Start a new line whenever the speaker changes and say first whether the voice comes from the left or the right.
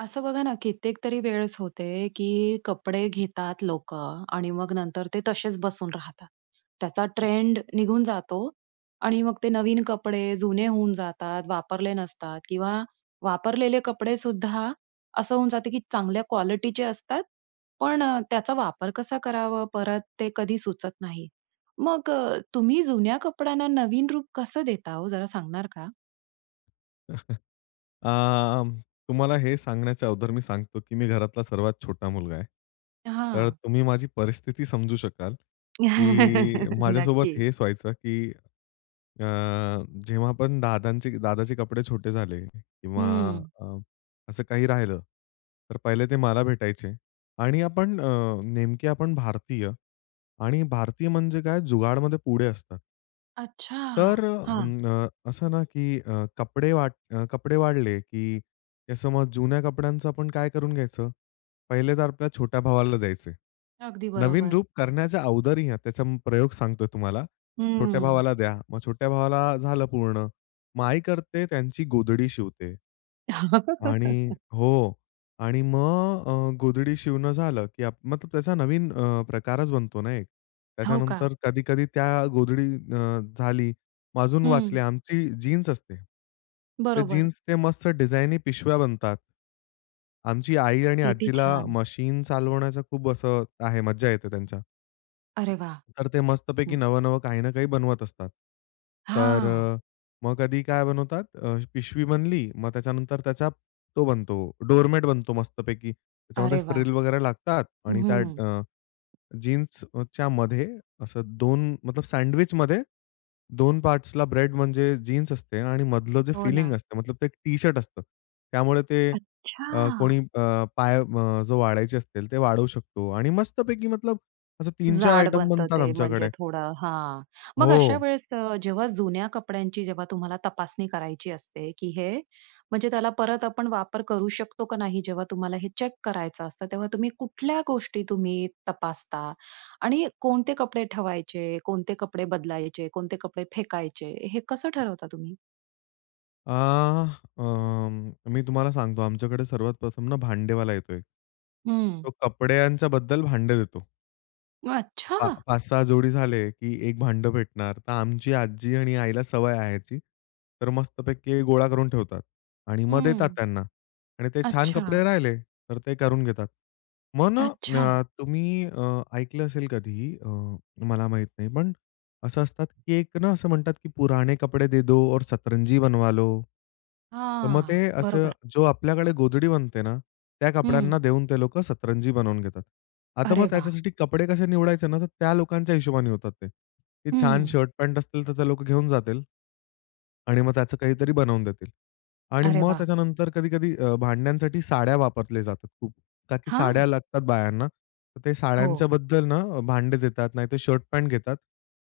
right: असं बघा ना कित्येक तरी वेळेस होते, की कपडे घेतात लोकं आणि मग नंतर ते तसेच बसून राहतात. त्याचा ट्रेंड निघून जातो आणि मग ते नवीन कपडे जुने होऊन जातात, वापरले नसतात किंवा वापरलेले कपडे सुद्धा असं होऊन जाते की चांगल्या क्वालिटीचे असतात पण अ, त्याचा वापर कसा करावं परत ते कधी सुचत नाही. मग अ, तुम्ही जुन्या कपड्यांना नवीन रूप कसं देता हो जरा सांगणार का?
left: अं, तुम्हाला हे सांगण्याच्या अगोदर मी सांगतो की मी घरातला सर्वात छोटा मुलगा आहे. तर
right: हां.
left: तुम्ही माझी परिस्थिती समजू शकाल, की माझ्यासोबत
right: नक्की.
left: हेच व्हायचं, की अ, जेव्हा पण दादांचे दादाचे कपडे छोटे झाले किंवा
right: हं.
left: अ, असं काही राहिलं तर पहिले ते मला भेटायचे. आणि आपण अ, नेमके आपण भारतीय आणि भारतीय म्हणजे काय जुगाडमध्ये पुढे असतात.
right: अच्छा!
left: तर
right: हां.
left: अं अ, असं ना की अ, कपडे वाट अ, कपडे वाढले, की त्या समज जुन्या कपड्यांचं आपण काय करून घ्यायचं? पहिले तर आपल्या छोट्या भावाला द्यायचे.
right: अगदी
left: नवीन
right: बरोबर.
left: रूप करण्याच्या अगोदरही त्याचा प्रयोग सांगतोय तुम्हाला, छोट्या
right: हम्म.
left: भावाला द्या, मग छोट्या भावाला झालं पूर्ण मग आई करते त्यांची गोधडी शिवते. आणि हो आणि मग अ, गोधडी शिवणं झालं, की आप मतलब त्याचा नवीन अ, प्रकारच बनतो ना एक.
right: हो का?
left: त्याच्यानंतर कधी-कधी त्या गोधडी अ, झाली, मग आजून
right: हं.
left: वाचल्या आमची जीन्स असते. तर
right: बरोबर.
left: जीन्स ते मस्त डिझायनी पिशव्या बनतात. आमची आई आणि
right: किती
left: आजीला
right: छान.
left: मशीन चालवण्याचा खूप असं आहे, मज्जा येते त्यांच्या.
right: अरे वाह!
left: तर ते मस्तपैकी,
right: हं.
left: नवं-नवं काही ना काही बनवत असतात. तर
right: हां.
left: अ, मग कधी काय बनवतात, अ, पिशवी बनली, मग त्याच्यानंतर त्याचा तो बनतो, डोरमेट बनतो मस्तपैकी. त्याच्यामध्ये
right: अरे वाह!
left: फ्रिल वगैरे लागतात आणि त्या
right: हं.
left: अ, जीन्सच्या मध्ये, असं दोन मतलब सँडविचमध्ये दोन पार्ट्सला ब्रेड, म्हणजे जीन्स असते आणि मधलं जे
right: हो
left: फीलिन्ग
right: ना.
left: असतं, मतलब ते एक टी-शर्ट असतं. त्यामुळे ते अ, कोणी
right: अच्छा!
left: अ, पाय अ, जो वाढायचे असतील, ते वाढवू शकतो. आणि मस्तपैकी मतलब असे 3-4
right: जाड
left: आयटम
right: बनतं
left: बनतात
right: ते, म्हणजे
left: आमच्याकडे.
right: थोडं हां. मग अशा
left: हो.
right: वेळेस अ, जेव्हा जुन्या कपड्यांची, जेव्हा तुम्हाला तपासणी करायची असते, की हे म्हणजे त्याला परत आपण वापर करू शकतो का नाही, जेव्हा तुम्हाला हे चेक करायचं असतं, तेव्हा तुम्ही कुठल्या गोष्टी तुम्ही तपासता? आणि कोणते कपडे ठेवायचे, कोणते कपडे बदलायचे? कोणते कपडे फेकायचे? हे कसं ठरवता तुम्ही?
left: अ, अं, मी तुम्हाला सांगतो, आमच्याकडे सर्वात प्रथम ना, भांडेवाला येतो एक.
right: हं.
left: तो कपड्यांच्या बद्दल भांडे देतो. पा अ,
right: अच्छा!
left: 5-6 जोडी झाले, की एक भांडं भेटणार. तर आमची आजी आणि आईला सवय आहे ह्याची. तर मस्तपैकी गोळा करून ठेवतात आणि मग देतात
right: हं.
left: त्यांना. आणि ते छान कपडे
right: अच्छा.
left: राहिले, तर ते करून घेतात. मग ना
right: अच्छा.
left: अ, तुम्ही अ, ऐकलं असेल कधीही, अ, मला माहीत नाही पण असं असतात, की एक ना असं म्हणतात, की पुराने कपडे दे दो और सतरंजी बनवालो. तर मग ते
right: हां,
left: असं
right: बरोबर.
left: जो आपल्याकडे गोधडी बनते ना, त्या
right: हं.
left: कपड्यांना देऊन, ते लोकं सतरंजी बनवून घेतात. आता
right: अरे
left: मग
right: वाह!
left: त्याच्यासाठी कपडे कसे निवडायचे ना, तर त्या लोकांच्या हिशोबाने होतात ते. ते छान
right: हं.
left: शर्ट-पॅन्ट असतील, तर ते लोकं घेऊन जातील आणि मग त्याचं काहीतरी बनवून देतील. आणि
right: अरे
left: मग
right: वाह!
left: त्याच्यानंतर कधी-कधी अ, भांड्यांसाठी साड्या वापरल्या जातात खूप. का की साड्या
right: हां.
left: लागतात बायांना, तर ते साड्यांच्या
right: हो.
left: बद्दल ना, भांडे देतात, नाहीतर शर्ट-पॅन्ट घेतात,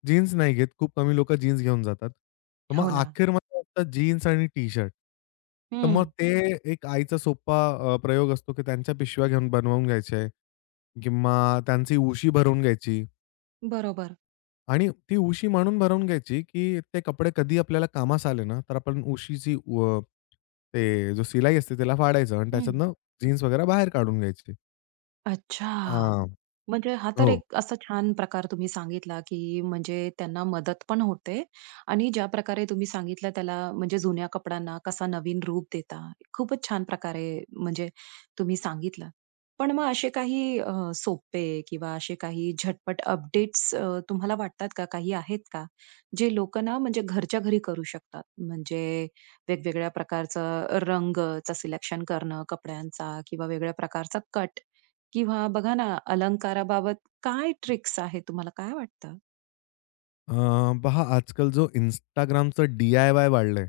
left: जीन्स नाही घेत, खूप कमी लोकं जीन्स घेऊन जातात, तर मग
right: हो ना.
left: अखेर [unintelligible] जीन्स आणि टी-शर्ट. तर मग
right: हं.
left: ते एक आईचा सोप्पा अ, प्रयोग असतो, की त्यांच्या पिशव्या घेऊन बनवून घ्यायच्या आहे. किंवा त्यांची उशी भरवून घ्यायची.
right: बरोबर.
left: आणि ती उशी मांडून भरवून घ्यायची की ते कपडे कधी आपल्याला कामास आले ना, तर आपण उशीची व ते जो शिलाई असते त्याला फाडायचं अन्
right: हं.
left: त्याच्यातनं जीन्स वगैरे बाहेर काढून घ्यायची.
right: अच्छा!
left: अ,
right: म्हणजे हा तर
left: हो.
right: एक असा छान प्रकार तुम्ही सांगितला, की म्हणजे त्यांना मदत पण होते आणि ज्या प्रकारे तुम्ही सांगितलं त्याला म्हणजे जुन्या कपड्यांना कसा नवीन रूप देता. खूपच छान प्रकारे म्हणजे तुम्ही सांगितलं. पण मग असे काही अ, सोपे किंवा असे काही झटपट अपडेट्स अ, तुम्हाला वाटतात का? काही आहेत का? जे लोकं ना म्हणजे घरच्या घरी करू शकतात. म्हणजे वेगवेगळ्या प्रकारचा रंगच सिलेक्शन करणं, कपड्यांचा किंवा वेगळ्या प्रकारचा कट किंवा बघा ना, अलंकाराबाबत काय ट्रिक्स आहेत? तुम्हाला काय वाटतं?
left: अ, पहा आजकाल जो Instagramचं डी-आय-वाय वाढलंय.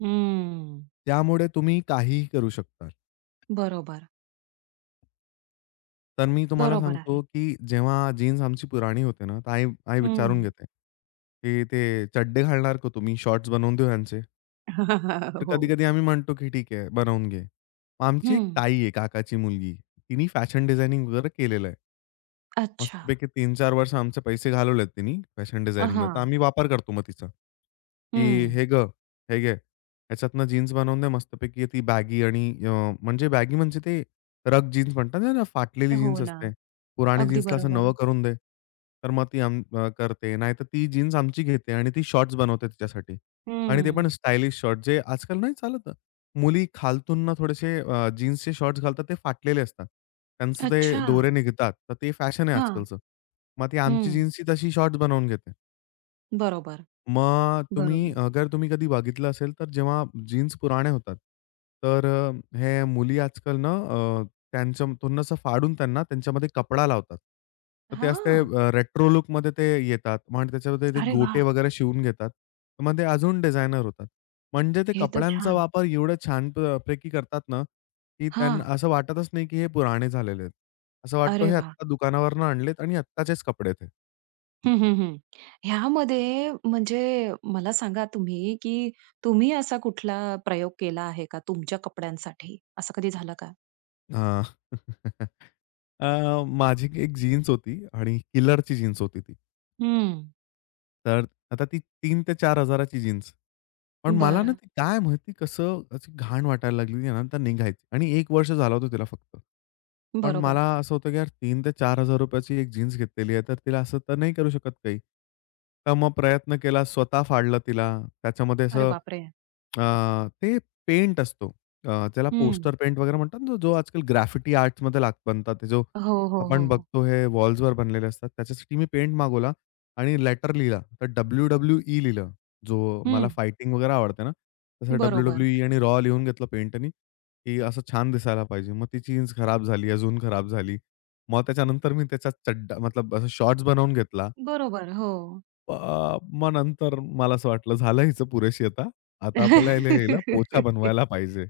right: हं.
left: त्यामुळे तुम्ही काहीही करू शकता.
right: बरोबर.
left: तर मी तुम्हाला
right: बरोबर
left: सांगतो,
right: आहे.
left: की जेव्हा जीन्स आमची पुराणी होते ना तर आई आई विचारून
right: हं.
left: घेते, की "ते चड्डे घालणार का तुम्ही? शॉर्ट्स बनवून देऊ ह्यांचे?" तर
right: हो.
left: कधी-कधी आम्ही म्हणतो की ठीक आहे बनवून घे. मग आमची एक
right: हं.
left: ताई आहे काकाची मुलगी. तिनी फॅशन डिझायनिंग वगैरे केलेलं आहे.
right: अच्छा.
left: मस्तपैकी 3-4 वर्ष आमचे पैसे घालवलेत तिनी फॅशन
right: अ,
left: डिझायनिंगमध्ये तर,
right: हां.
left: आम्ही वापर करतो मग तिचा. की
right: हं.
left: "हे गं, हे घे, ह्याच्यातनं जीन्स बनवून दे मस्तपैकी, ती बॅगी आणि अ, म्हणजे बॅगी म्हणजे ते रग जीन्स म्हणतात ना, फाटलेली
right: हो
left: जीन्स
right: ना,
left: असते, पुरानी
right: अगदी
left: जीन्सला असं नवं
right: बरोबर.
left: करून दे." तर मग ती अं, करते. नाहीतर ती जीन्स आमची घेते आणि ती शॉर्ट्स बनवते तिच्यासाठी आणि ते पण
right: हं.
left: स्टायलिश शॉर्ट्स, जे आजकाल नाही चालत. मुली खालतून ना, थोडेसे अ, जीन्सचे शॉर्ट्स घालतात ते फाटलेले असतात. त्यांचं ते
right: अच्छा.
left: दोरे निघतात. तर ते फॅशन आहे
right: हां,
left: आजकालचं. मग ती आमची
right: हं.
left: जीन्स ही तशी शॉर्ट्स बनवून घेते.
right: बरोबर,
left: मग तुम्ही
right: बरोबर.
left: अगर तुम्ही कधी बघितलं असेल तर जेव्हा जीन्स पुराने होतात तर अ, हे मुली आजकाल ना अ, त्यांच्या असं फाडून त्यांना त्यांच्यामध्ये कपडा लावतात. तर ते असते
right: हां.
left: अ, रेट्रो लूकमध्ये ते येतात आणि त्याच्यामध्ये ते
right: अरे
left: गोटे
right: वाह!
left: वगैरे शिवून घेतात. मग ते अजून डिझानयर होतात. म्हणजे ते
right: हे तर
left: कपड्यांचा
right: छान.
left: वापर एवढं छान प पैकी करतात ना, की
right: हां.
left: त्यांना असं वाटतच नाही की हे पुराने झालेले आहेत. असं वाटतं
right: अरे
left: हे
right: वाह!
left: आत्ता दुकानावरनं आणलेत आणि आत्ताचेच कपडे आहेत हे.
right: हं, हं, हं. ह्यामध्ये म्हणजे मला सांगा तुम्ही, की तुम्ही असा कुठला प्रयोग केला आहे का तुमच्या कपड्यांसाठी? असं कधी झालं का?
left: अ, अ, माझी 1 जीन्स होती आणि KILLERची जीन्स होती ती.
right: हं.
left: तर आता ती 3,000 ते 4,000 जीन्स. पण मला ना,
right: बरं.
left: ती काय माहिती कसं अशी घाण वाटायला लागली त्यानंतर निघायची आणि 1 वर्ष झाला होता तिला फक्त. पण मला
right: बरोबर.
left: असं होतं की यार 3,000 ते 4,000 रुपयाची 1 जीन्स घेतलेली आहे तर तिला असं तर नाही करू शकत काही. तर मग प्रयत्न केला स्वतः फाडलं तिला, त्याच्यामध्ये
right: अरे
left: असं
right: बापरे!
left: अ, ते पेंट असतो. अ, त्याला
right: हं.
left: पोस्टर पेंट वगैरे म्हणतात, जो आजकल ग्राफिटी आर्ट्समध्ये लाग बनतात, जो
right: हो, हो,
left: आपण
right: हो.
left: बघतो हे वॉल्सवर बनलेले असतात. त्याच्यासाठी मी पेंट मागवला आणि लेटर लिहिला. तर WWE लिहिलं. जो मला
right: हं.
left: फायटिंग वगैरे आवडते ना. तसं
right: बरोबर.
left: WWE आणि रॉ लिहून घेतलं पेंटनी की असं छान दिसायला पाहिजे. मग ती जीन्स खराब झाली, अजून खराब झाली. मग त्याच्यानंतर मी त्याचा चड्डा मतलब अ, शॉट्स बनवून घेतला.
right: बरोबर, हो.
left: अ, मग नंतर मला असं वाटलं झालं हीच पुरेशी आता. आता आपल्याला हिला पोछा बनवायला पाहिजे.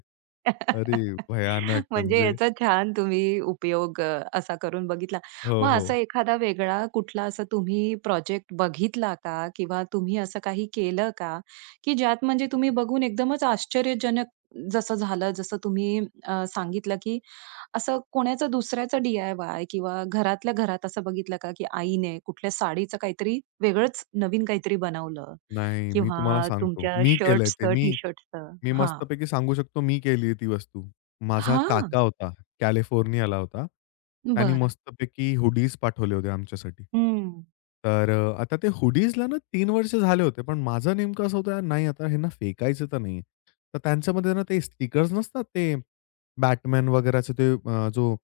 left: अरे भयानक
right: म्हणजे
left: म्हणजे.
right: याचा छान तुम्ही उपयोग अ, असा करून बघितला.
left: हो,
right: मग
left: हो.
right: असा एखादा वेगळा कुठला असा तुम्ही प्रोजेक्ट बघितला का? किंवा तुम्ही असं काही केलं का? की ज्यात म्हणजे तुम्ही बघून एकदमच आश्चर्यजनक जसं झालं जसं तुम्ही अ, सांगितलं, की असं कोणाचा दुसऱ्याचा डी-आय-वाय किंवा घरातल्या घरात असं बघितलं का, की आईने कुठल्या साडीचं काहीतरी वेगळंच नवीन काहीतरी बनवलं?
left: नाही मी तुम्हाला
right: किंवा
left: सांगतो,
right: तुमच्या
left: मी केलंय ते
right: शर्ट्सचं, टी
left: मी,
right: शर्ट्सचं.
left: मी
right: हां.
left: मस्तपैकी सांगू शकतो मी केली आहे ती वस्तू. माझा
right: हां.
left: काका होता कॅलिफोर्नियाला होता. त्याने
right: बरं.
left: मस्तपैकी हुडीज पाठवले होते आमच्यासाठी.
right: हं.
left: तर अ, आता ते हुडीजला ना 3 वर्ष झाले होते पण माझं नेमकं असं होत नाही आता हेना फेकायचं तर नाही. तर त्यांच्यामध्ये ना, ते स्टिकर्स नसतात ते Batman वगैराचे ते अ, जो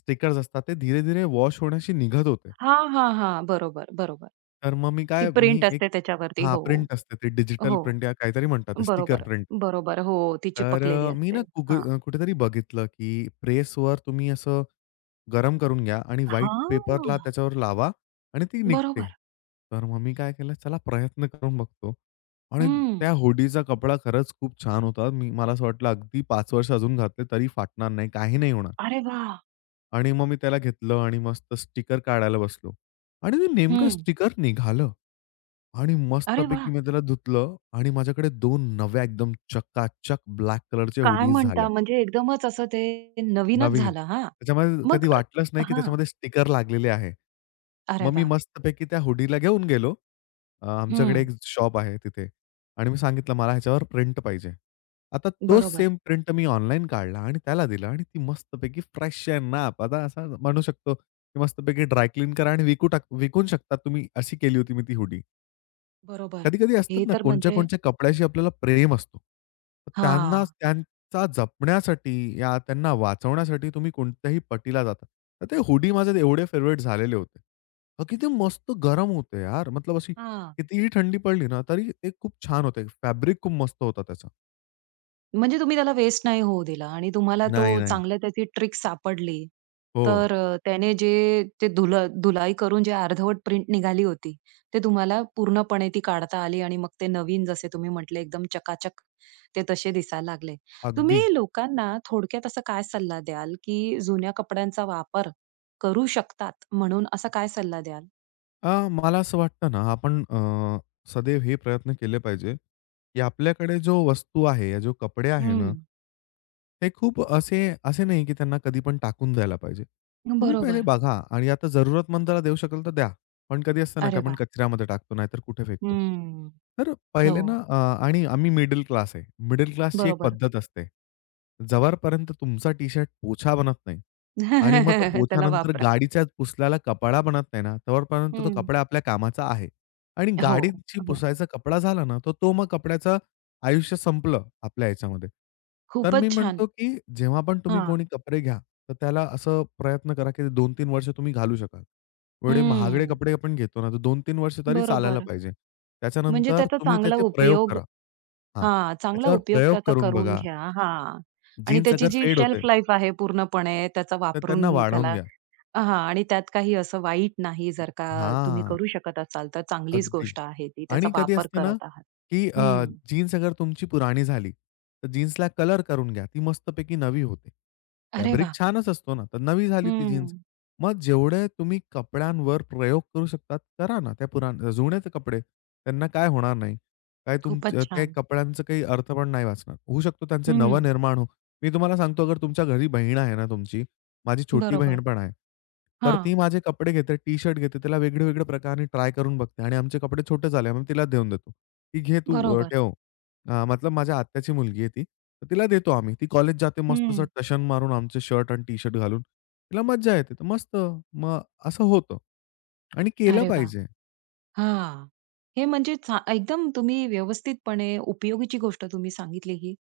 left: स्टिकर्स असतात ते धीरे-धीरे वॉश होण्याशी निघत होते.
right: हां, हां, हां. बरोबर, बरोबर.
left: तर मग मी
right: ती
left: काय,
right: प्रिंट
left: मी एक
right: असते त्याच्यावरती.
left: हां
right: हो,
left: प्रिंट असते ते डिजिटल
right: हो.
left: प्रिंट या काहीतरी म्हणतात स्टिकर
right: बरोबर,
left: प्रिंट.
right: बरोबर हो, ती
left: तर
right: चिपकलेली
left: अ, मी ना,
right: असते.
left: कुब
right: हां.
left: कुठेतरी बघितलं, की प्रेसवर तुम्ही असं गरम करून घ्या आणि व्हाईट पेपरला
right: हां.
left: त्याच्यावर लावा आणि ती निघते.
right: बरोबर.
left: तर मग मी काय केलं चला प्रयत्न करून बघतो आणि
right: हं.
left: त्या हुडीचा कपडा खरंच खूप छान होता. मला असं वाटलं अगदी 5 वर्ष अजून घातले तरी फाटणार नाही काही नाही होणार.
right: अरे वाह!
left: आणि मग मी त्याला घेतलं आणि मस्त स्टिकर काढायला बसलो आणि मी नेमकं
right: हं.
left: स्टिकर निघालं आणि
right: अरे
left: मस्तपैकी
right: वाह!
left: मी त्याला धुतलं आणि माझ्याकडे 2 नव्या, एकदम चकाचक ब्लॅक कलरच्या
right: काय
left: हुडीज
right: म्हणता?
left: झाल्या.
right: म्हणजे एकदमच असं ते नवीनच
left: नवीन,
right: झालं हां
left: त्याच्यामध्ये
right: मग
left: कधी वाटलंच
right: अ
left: नाही, की
right: हां.
left: त्याच्यामध्ये स्टिकर लागलेले आहे.
right: अरे
left: मग मी
right: वाह.
left: मस्तपैकी त्या हुडीला घेऊन गेलो अ, आमच्याकडे
right: हं.
left: एक शॉप आहे तिथे आणि मी सांगितलं, "मला ह्याच्यावर प्रिंट पाहिजे." आता तो
right: बरोबर.
left: सेम प्रिंट मी ऑनलाईन काढला आणि त्याला दिला आणि ती मस्तपैकी फ्रेश आणि नाप, आता असं म्हणू शकतो की, "मस्तपैकी ड्राय क्लीन करा आणि विकून टाक विकून शकता तुम्ही," अशी केली होती मी ती हुडी.
right: बरोबर,
left: कधी-कधी
right: हे
left: असतात ना,
right: तर
left: कोणाच्या ना
right: म्हणजे
left: कोणाच्या कपड्याशी आपल्याला प्रेम असतो. तर त्यांना
right: हां.
left: त्यांचा जपण्यासाठी, ह्या त्यांना वाचवण्यासाठी, तुम्ही कोणत्याही पटीला जातात. तर ती हुडी माझी एवढी फेव्हराइट झालेली होती. अ, किती मस्त गरम होती यार, मतलब अशी
right: हां.
left: किती थंडी पडली ना तरी, ती खूप छान होती. फॅब्रिक खूप मस्त होतं त्याचा.
right: म्हणजे तुम्ही त्याला वेस्ट नाही होऊ दिला आणि तुम्हाला तो
left: नाही, नाही.
right: चांगल्या त्याची ट्रिक सापडली.
left: हो.
right: तर अ, त्याने जे ते धुल-धुलाई करून जे अर्धवट प्रिंट निघाली होती, ते तुम्हाला पूर्णपणे ती काढता आली आणि मग ते नवीन जसे तुम्ही म्हंटलं, एकदम चकाचक ते तसे दिसायला लागले. तुम्ही
left: अगदी.
right: लोकांना थोडक्यात असा काय सल्ला द्याल की जुन्या कपड्यांचा वापर करू शकतात म्हणून, असा काय सल्ला द्याल?
left: अ, मला असं वाटतं ना, आपण अ, सदैव हे प्रयत्न केले पाहिजे की आपल्याकडे जो वस्तू आहे या जो कपडे आहे ना
right: हं.
left: ते खूप असे असे नाही की त्यांना कधीपण टाकून जायला पाहिजे. तुम्ही पहिले
right: बरोबर.
left: बघा आणि आता जरूरतमंदला देऊ शकाल तर द्या. पण कधी असतं ना की
right: अरे
left: आपण
right: वाह!
left: कचऱ्यामध्ये टाकतो, नाहीतर कुठे फेकतो.
right: हं,
left: तर पहिले
right: हो.
left: ना अ, आणि आम्ही मिडल क्लास आहे, मिडल क्लासची एक
right: बरोबर.
left: पद्धत असते. जोपर्यंत तुमचा टी शर्ट पोछा बनत नाही आणि मग तो
right: त्याला
left: पोछानंतर
right: वापरा.
left: गाडीच्या पुसल्याला कपडा बनत नाही ना, तोपर्यंत
right: हं.
left: कपडा आपल्या कामाचा आहे आणि
right: हो,
left: गाडीची
right: हो.
left: पुसायचा कपडा झाला ना, तर तो मग कपड्याचं आयुष्य संपलं आपल्या ह्याच्यामध्ये. तर मी
right: खूपच छान.
left: म्हणतो की जेव्हा पण तुम्ही
right: हां.
left: कोणी कपडे घ्या तर त्याला असं प्रयत्न करा, की 2-3 वर्ष तुम्ही घालू शकाल. एवढे महागडे
right: हं.
left: कपडे आपण घेतो ना, तर 2-3 वर्ष तरी चालायला
right: बरोबर.
left: पाहिजे.
right: म्हणजे
left: त्याच्यानंतर
right: त्याचा
left: तुम्ही
right: चांगला
left: त्याचे प्रयोग
right: उपयोग
left: करा हां,
right: हां, चांगला
left: त्याच्यावर
right: उपयोग
left: प्रयोग
right: त्याचा
left: करून
right: करून
left: बघा.
right: घ्या हां, आणि
left: जीन्स
right: त्याची
left: अगर
right: जी
left: फेड होते
right: शेल्फ लाईफ आहे पूर्णपणे त्याचा
left: तर त्यांना
right: वापरून
left: वाढवून
right: त्याला
left: घ्या.
right: हां आणि त्यात काही असं वाईट नाही जर का, तुम्ही
left: हां.
right: करू शकत असाल तर चांगलीच
left: अगदी
right: गोष्ट आहे ती. त्याचा
left: आणि कधी
right: वापर
left: असते ना
right: करत आहात
left: की अ,
right: हं.
left: जीन्स अगर तुमची पुरानी झाली, तर जीन्सला कलर करून घ्या, ती मस्तपैकी नवी होते.
right: अरे
left: फॅब्रिक
right: वाह!
left: छानच असतो ना तर नवी झाली ती जीन्स.
right: हं.
left: मग जेवढे तुम्ही कपड्यांवर प्रयोग करू शकता, करा ना. त्या पुरान जुने ते कपडे. त्यांना काय होणार नाही. काय
right: खूपच
left: तुमच्या त्या
right: छान.
left: कपड्यांचं काही अर्थ पण नाही वाचणार. होऊ शकतो त्यांचे नव
right: हं.
left: निर्माण हो. मी तुम्हाला सांगतो तुमच्या घरी बहीण आहे ना तुमची, माझी छोटी
right: बरोबर,
left: बहीण पण आहे. तर
right: हां.
left: ती माझे कपडे घेते, टी शर्ट घेते त्याला वेगळे वेगळे प्रकाराने ट्राय करून बघते आणि आमचे कपडे छोटे झाले मी तिला देऊन देतो, की "घे तू अ,
right: बरोबर.
left: ठेव." अ, मतलब माझ्या आत्याची मुलगी आहे ती, तर तिला देतो आम्ही. ती कॉलेज जाते मस्त असं
right: हं.
left: टशन मारून आमचे शर्ट अन् टी शर्ट घालून. तिला मज्जा येते तर मस्त, मग असं होतं आणि केलं
right: अरे वाह!
left: पाहिजे.
right: हां. हे म्हणजे छा एकदम तुम्ही व्यवस्थितपणे उपयोगीची गोष्ट तुम्ही सांगितली ही.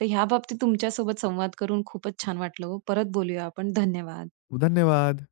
right: तर ह्या बाबतीत तुमच्या सोबत संवाद करून खूपच छान वाटलं हो. परत बोलूया आपण, धन्यवाद.
left: धन्यवाद.